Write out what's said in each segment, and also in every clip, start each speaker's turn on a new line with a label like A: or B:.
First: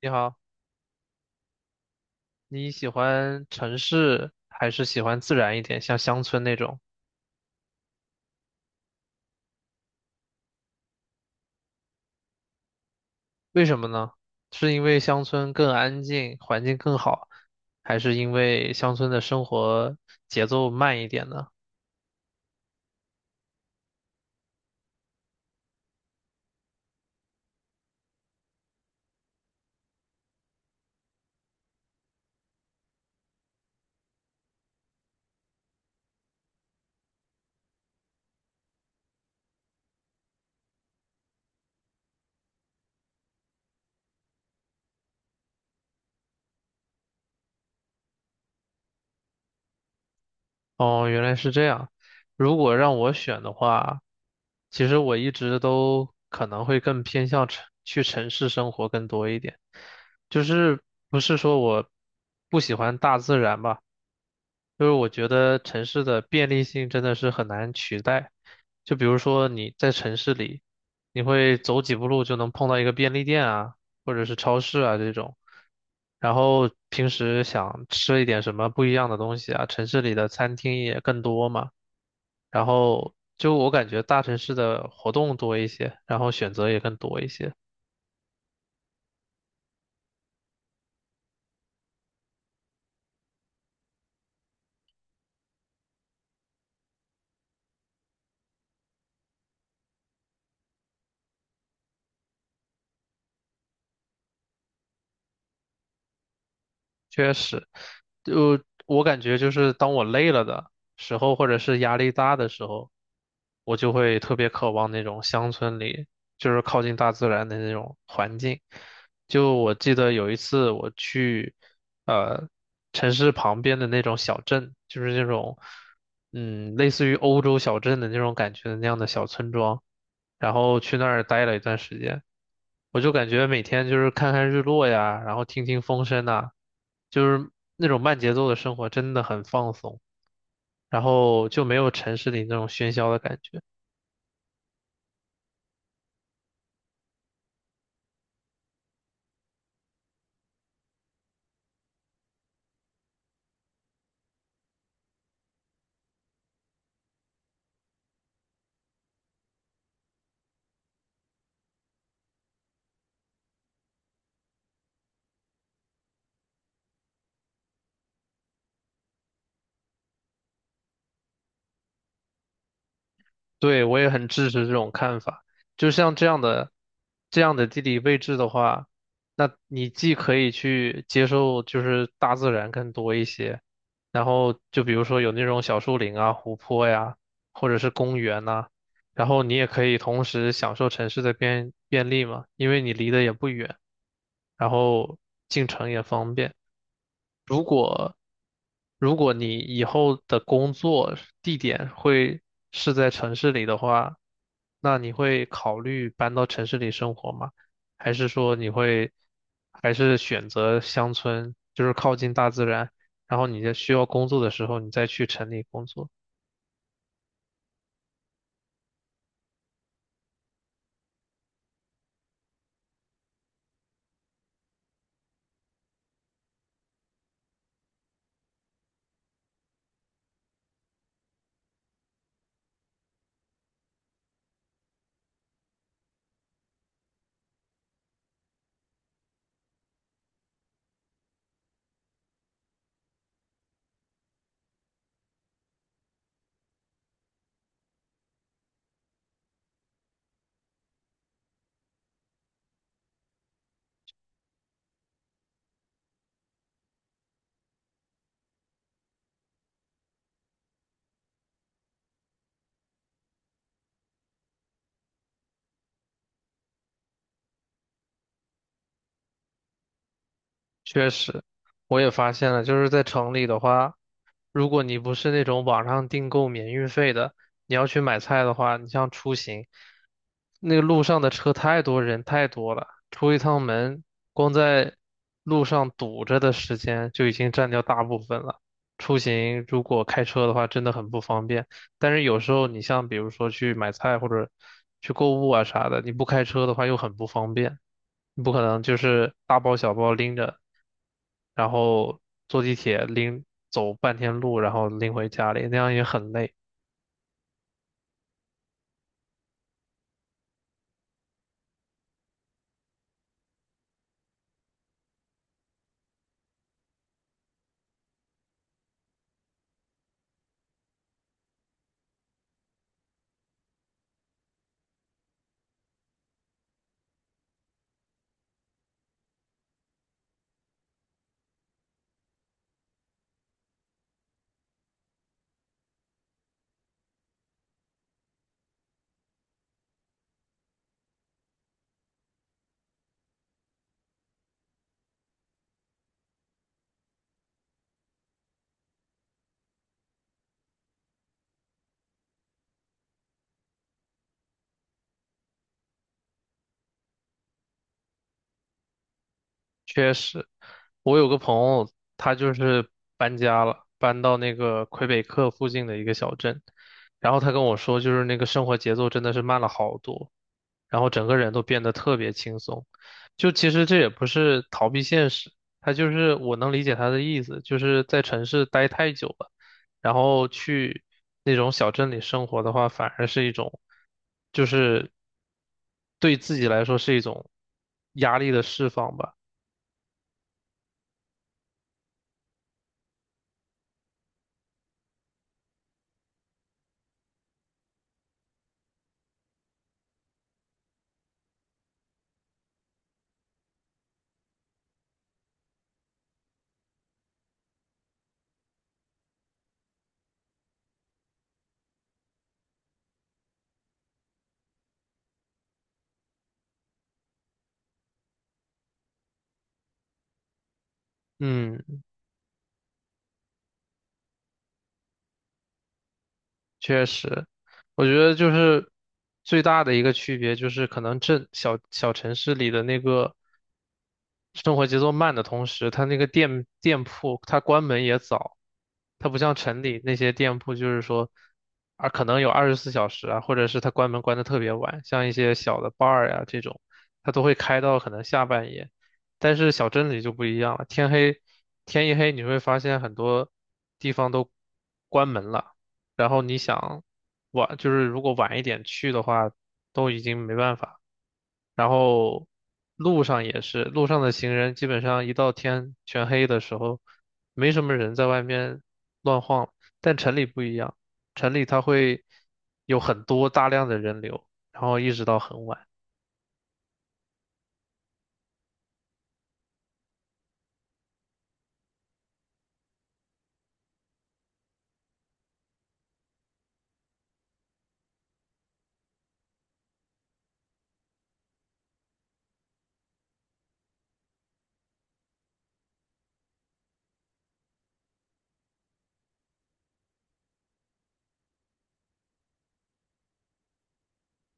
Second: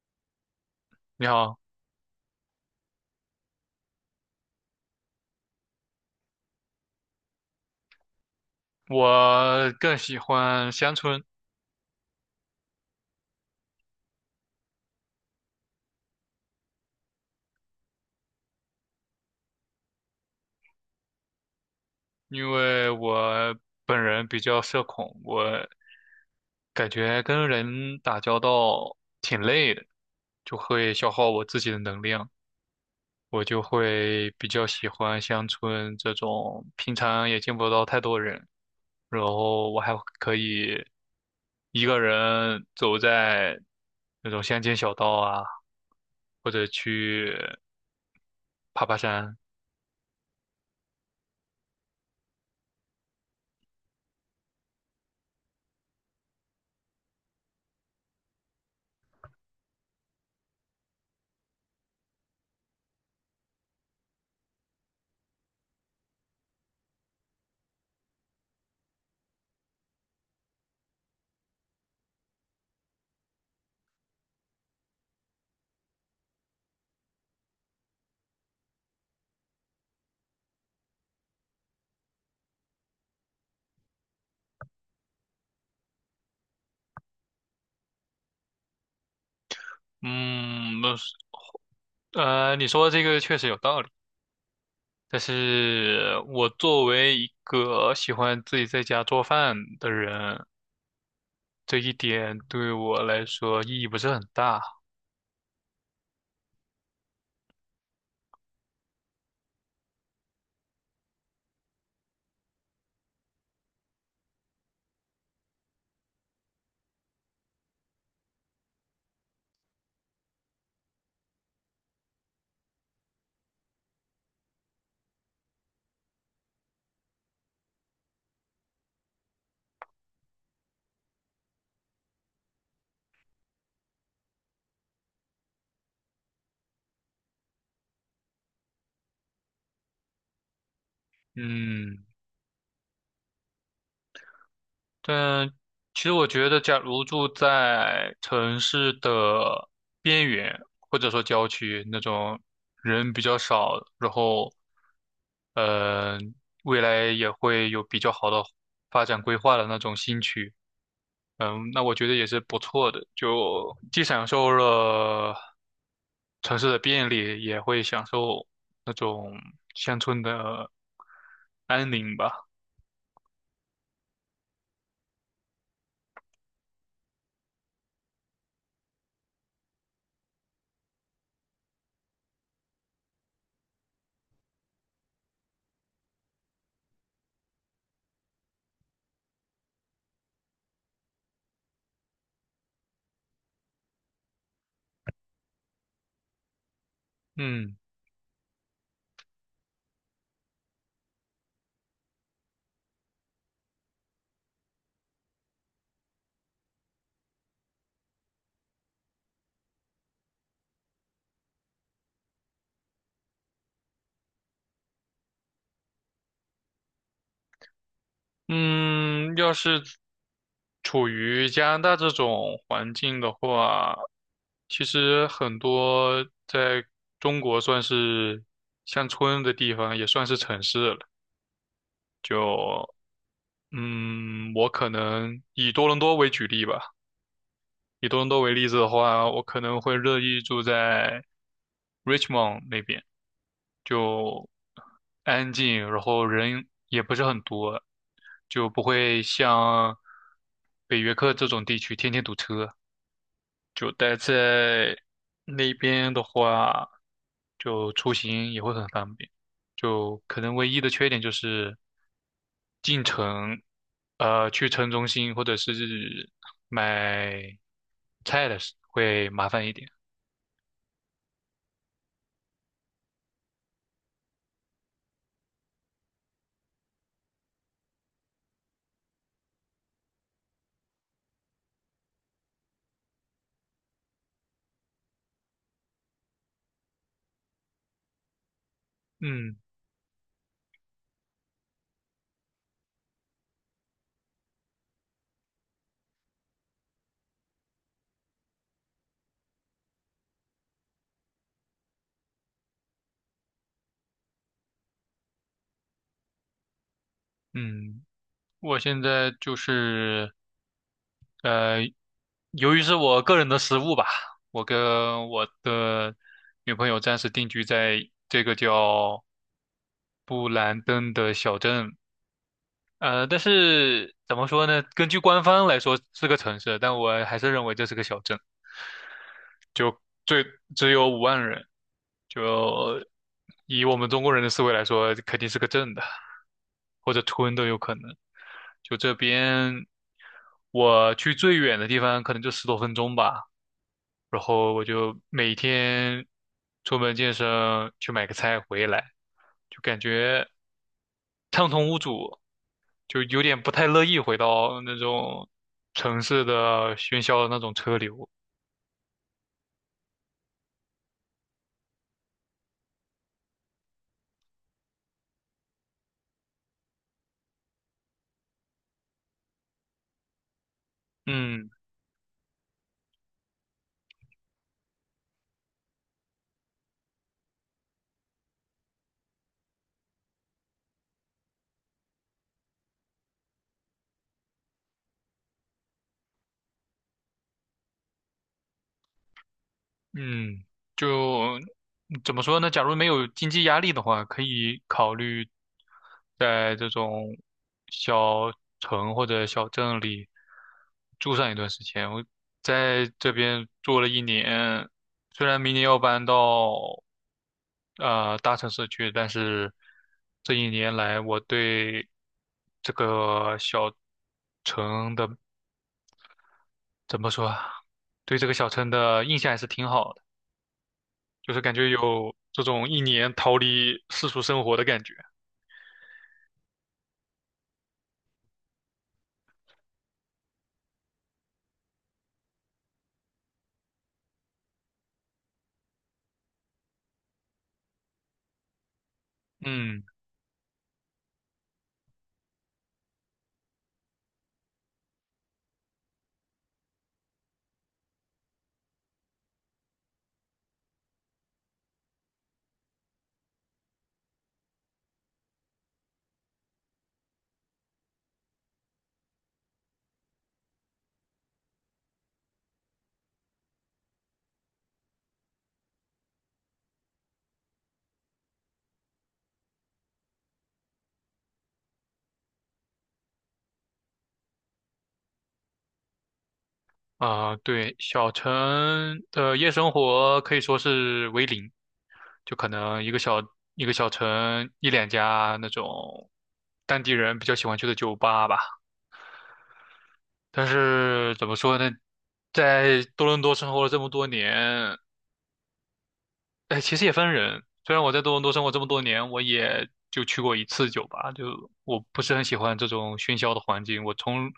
A: 你好，
B: 你好，
A: 你喜欢城市还是喜欢自然一点，像乡村那种？
B: 我更喜欢乡村，
A: 为什么呢？是因为乡村更安静，环境更好，还是因为乡村的生活节奏慢一点呢？
B: 因为我本人比较社恐，我感觉跟人打交道挺累的，就会消耗我自己的能量，我就会比较喜欢乡村这种平常也见不到太多人，然后我还可以一个人走在那种乡间小道啊，或者去爬爬山。
A: 哦，原来是这样。如果让我选的话，其实我一直都可能会更偏向城，去城市生活更多一点，就是不是说我不喜欢大自然吧。就是我觉得城市的便利性真的是很难取代。就比如说你在城市里，你会走几步路就能碰到一个便利店啊，或者是超市啊这种。然后平时想吃一点什么不一样的东西啊，城市里的餐厅也更多嘛。然后就我感觉大城市的活动多一些，然后选择也更多一些。
B: 嗯，你说的这个确实有道理。但是我作为一个喜欢自己在家做饭的人，这一点对我来说意义不是很大。
A: 确实，就我感觉就是当我累了的时候，或者是压力大的时候，我就会特别渴望那种乡村里，就是靠近大自然的那种环境。就我记得有一次我去，呃，城市旁边的那种小镇，就是那种，类似于欧洲小镇的那种感觉的那样的小村庄，然后去那儿待了一段时间。我就感觉每天就是看看日落呀，然后听听风声呐，就是那种慢节奏的生活真的很放松，然后就没有
B: 嗯，
A: 城市里那种喧嚣的感觉。
B: 但其实我觉得，假如住在城市的边缘，或者说郊区那种人比较少，然后，嗯、未来也会有比较好的发展规划的那种新区。嗯，那我觉得也是不错的，就既享受了城市的便利，也会享受那种乡村的安宁吧。
A: 对，我也很支持这种看法。就像这样的地理位置的话，那你既可以去接受就是大自然更多一些，然后就比如说有那种小树林啊、湖泊呀，或者是公园呐，然后你也可以同时享受城市的便利嘛，因为你离得也不远，然后进城也方便。如
B: 嗯
A: 果如果你以后的工作地点会是在城市里的话，那你会考虑搬到城市里生活吗？还是说你会还是选择乡村，就是靠近大自然，然后你在需要工作的时候，你再去城里工作？
B: 嗯，要是处于加拿大这种环境的话，其实很多在中国算是乡村的地方，也算是城市了。就我可能以多伦多为举例吧。以多伦多为例子的话，我可能会乐意住在 Richmond 那边，就安静，然后人也不是很多，就不会像北约克这种地区天天堵车。就待在那边的话，就出行也会很方便。就可能唯一的缺点就是进城，去城中心或者是买菜的时会麻烦一点。
A: 确实，我也发现了，就是在城里的话，如果你不是那种网上订购免运费的，你要去买菜的话，你像出行，那个路上的车太多，人太多了，出一趟门，光在路上堵着的时间就已经占掉大部分了。出
B: 嗯
A: 行如果开车的话，真的很不方便。但是有时候你像比如说去买菜或者去购物啊啥的，你不开车的话又很不方便，你不可能就是大包小包拎着，然后坐地铁拎走半天路，然后拎回家里，那样也很累。
B: 嗯，我现在就是呃，由于是我个人的失误吧，我跟我的女朋友暂时定居在这个叫布兰登的小镇，但是怎么说呢？根据官方来说是个城市，但我还是认为这是个小镇。就最只有5万人，就以我们中国人的思维来说，肯定是个镇的，或者村都有可能。就这边，我去最远的地方可能就10多分钟吧，然后我就每天出门健身，去买个菜回来，就感觉畅通无阻，就有点不太乐意回到那种城市的喧嚣的那种车流。
A: 确实，我有个朋友，他就是搬家了，搬到那个魁北克附近的一个小镇，然后他跟我说，就是那个生活节奏真的是慢了好多，然后整个人都
B: 嗯，
A: 变得特别轻松。就其实这也不是逃避现实，他就是我能理解他的意思，就是在城市待太久了，然后去那种小镇里生活的话，反而是一种，就是对自己来说是一种压力的释放吧。
B: 嗯，就怎么说呢？假如没有经济压力的话，可以考虑在这种小城或者小镇里住上一段时间。我在这边住了一年，虽然明年要搬到大城市去，但是这一年来我对这个小城的怎么说啊，对这个小城的印象还是挺好的。就是感觉
A: 嗯，
B: 有这种一年逃离世俗生活的感觉。
A: 确实，我觉得就是最大的一个区别就是，可能镇小小城市里的那个。生活节奏慢的同时，它那个店铺它关门也早，它不像城里
B: 嗯，
A: 那些店铺，就是说啊可能有二十四小时啊，或者是它关门关的特别晚，像一些小的 bar 呀、这种，它都会开到可能下半夜。但是小镇里就不一样了，天一黑，你会发现很多地方都关门了，然后你想晚，就是如果晚一点去的话，都已经没办法。然后路上也是，路上的行人基本上一到天全黑的时候，没什么人在外面乱晃。但城里不一样，城里它会有很多大量的人流，然后一直到很晚。
B: 啊、对，小城的夜生活可以说是为零，就可能一个小城一两家那种当地人比较喜欢去的酒吧吧。但是怎么说呢，在多伦多生活了这么多年，哎，其实也分人。虽然我在多伦多生活这么多年，我也就去过一次酒吧，就我不是很喜欢这种喧嚣的环境。我从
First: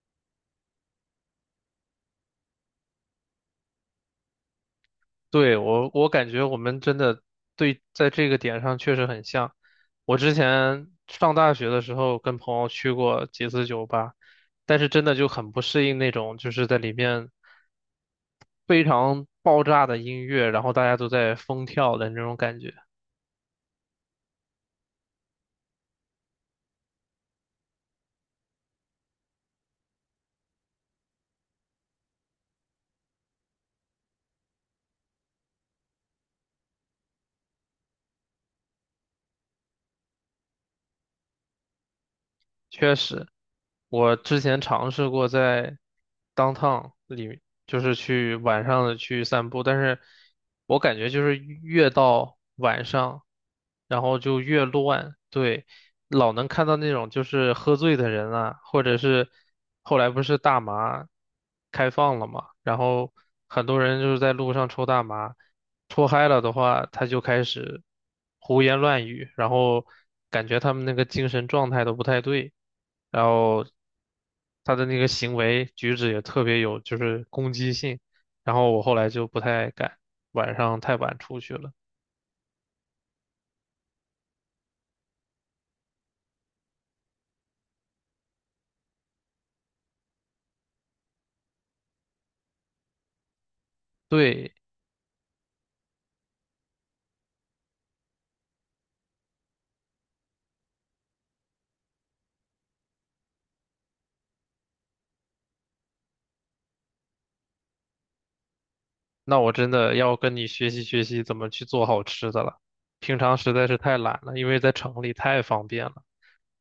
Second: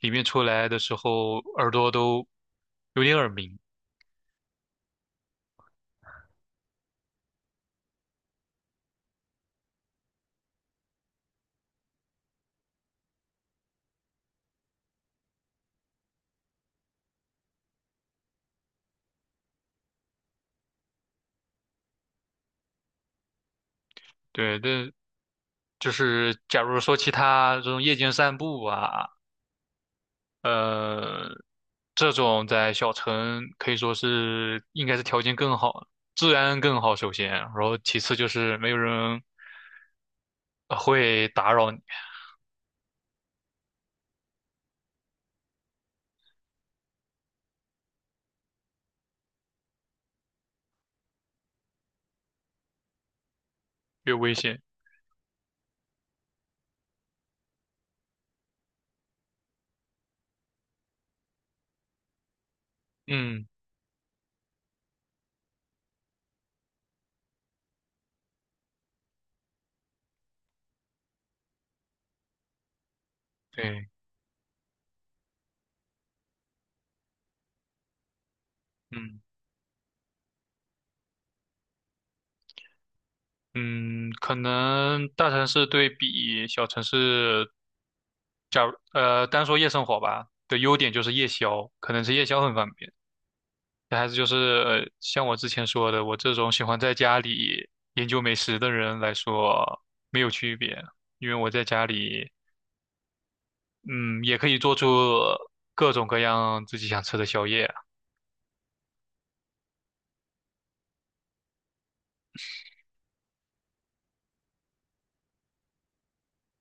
B: 里面出来的时候，耳朵都有点耳鸣。
A: 对，我感觉我们真的对在这个点上确实很像。我之前上大学的时候跟朋友去过几次酒吧，但是真的就很不适应那种就是在里面非常爆炸的音乐，然后大家都在疯跳的那种感觉。
B: 对，但就是假如说其他这种夜间散步啊，呃，这种在小城可以说是应该是条件更好，治安更好，首先，然后其次就是没有人会打扰你，
A: 确实，我之前尝试过在 downtown 里，就是去晚上的去散步，但是我感觉就是越到晚上，然
B: 越
A: 后
B: 危
A: 就
B: 险。
A: 越乱，对，老能看到那种就是喝醉的人啊，或者是后来不是大麻开放了嘛，然后
B: 嗯，
A: 很多人就是在路上抽大麻。脱嗨了的话，他就开始胡言乱语，然后感觉他们那个精神状态都不太对，然后
B: 对。
A: 他的那个行为举止也特别有就是攻击性，然后我后来
B: 嗯。
A: 就不太敢晚上太晚出去了。
B: 嗯，可能大城市对比小城市，单说夜生活吧，的优点就是夜宵，可能是夜宵很方便。还是就是，
A: 对，
B: 像我之前说的，我这种喜欢在家里研究美食的人来说，没有区别，因为我在家里，嗯，也可以做出各种各样自己想吃的宵夜啊。
A: 那我真的要跟你学习学习怎么去做好吃的了，平常实在是太懒了，因为在城里太方便了。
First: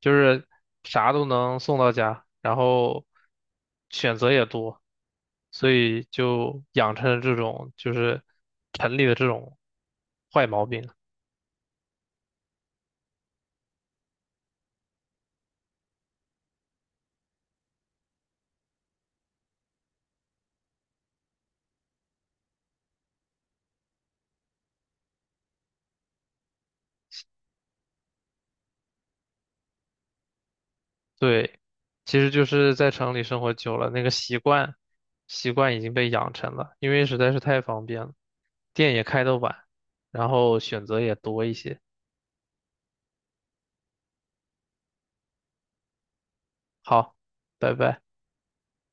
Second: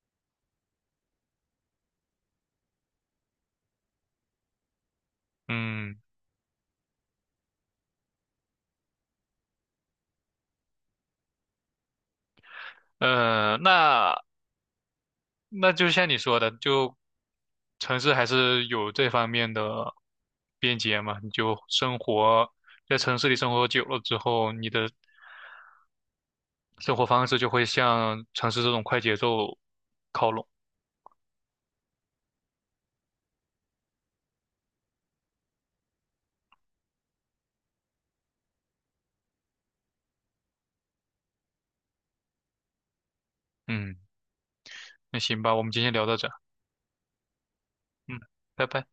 A: 就是啥都能送到家，然后选择也多，所
B: 嗯，
A: 以就养成了这种就是城里的这种坏毛病。
B: 呃，那那就像你说的，就城市还是有这方面的便捷嘛。你就生活在城市里生活久了之后，你的生活方式就会向城市这种快节奏靠拢。
A: 对，其实就是在城里生活久了，那个习惯已经被养成了，因为实在是太方便了，店也开得晚，然后选择也多一些。
B: 嗯，那行吧，我们今天聊到这儿
A: 好，拜拜。
B: 嗯，拜拜。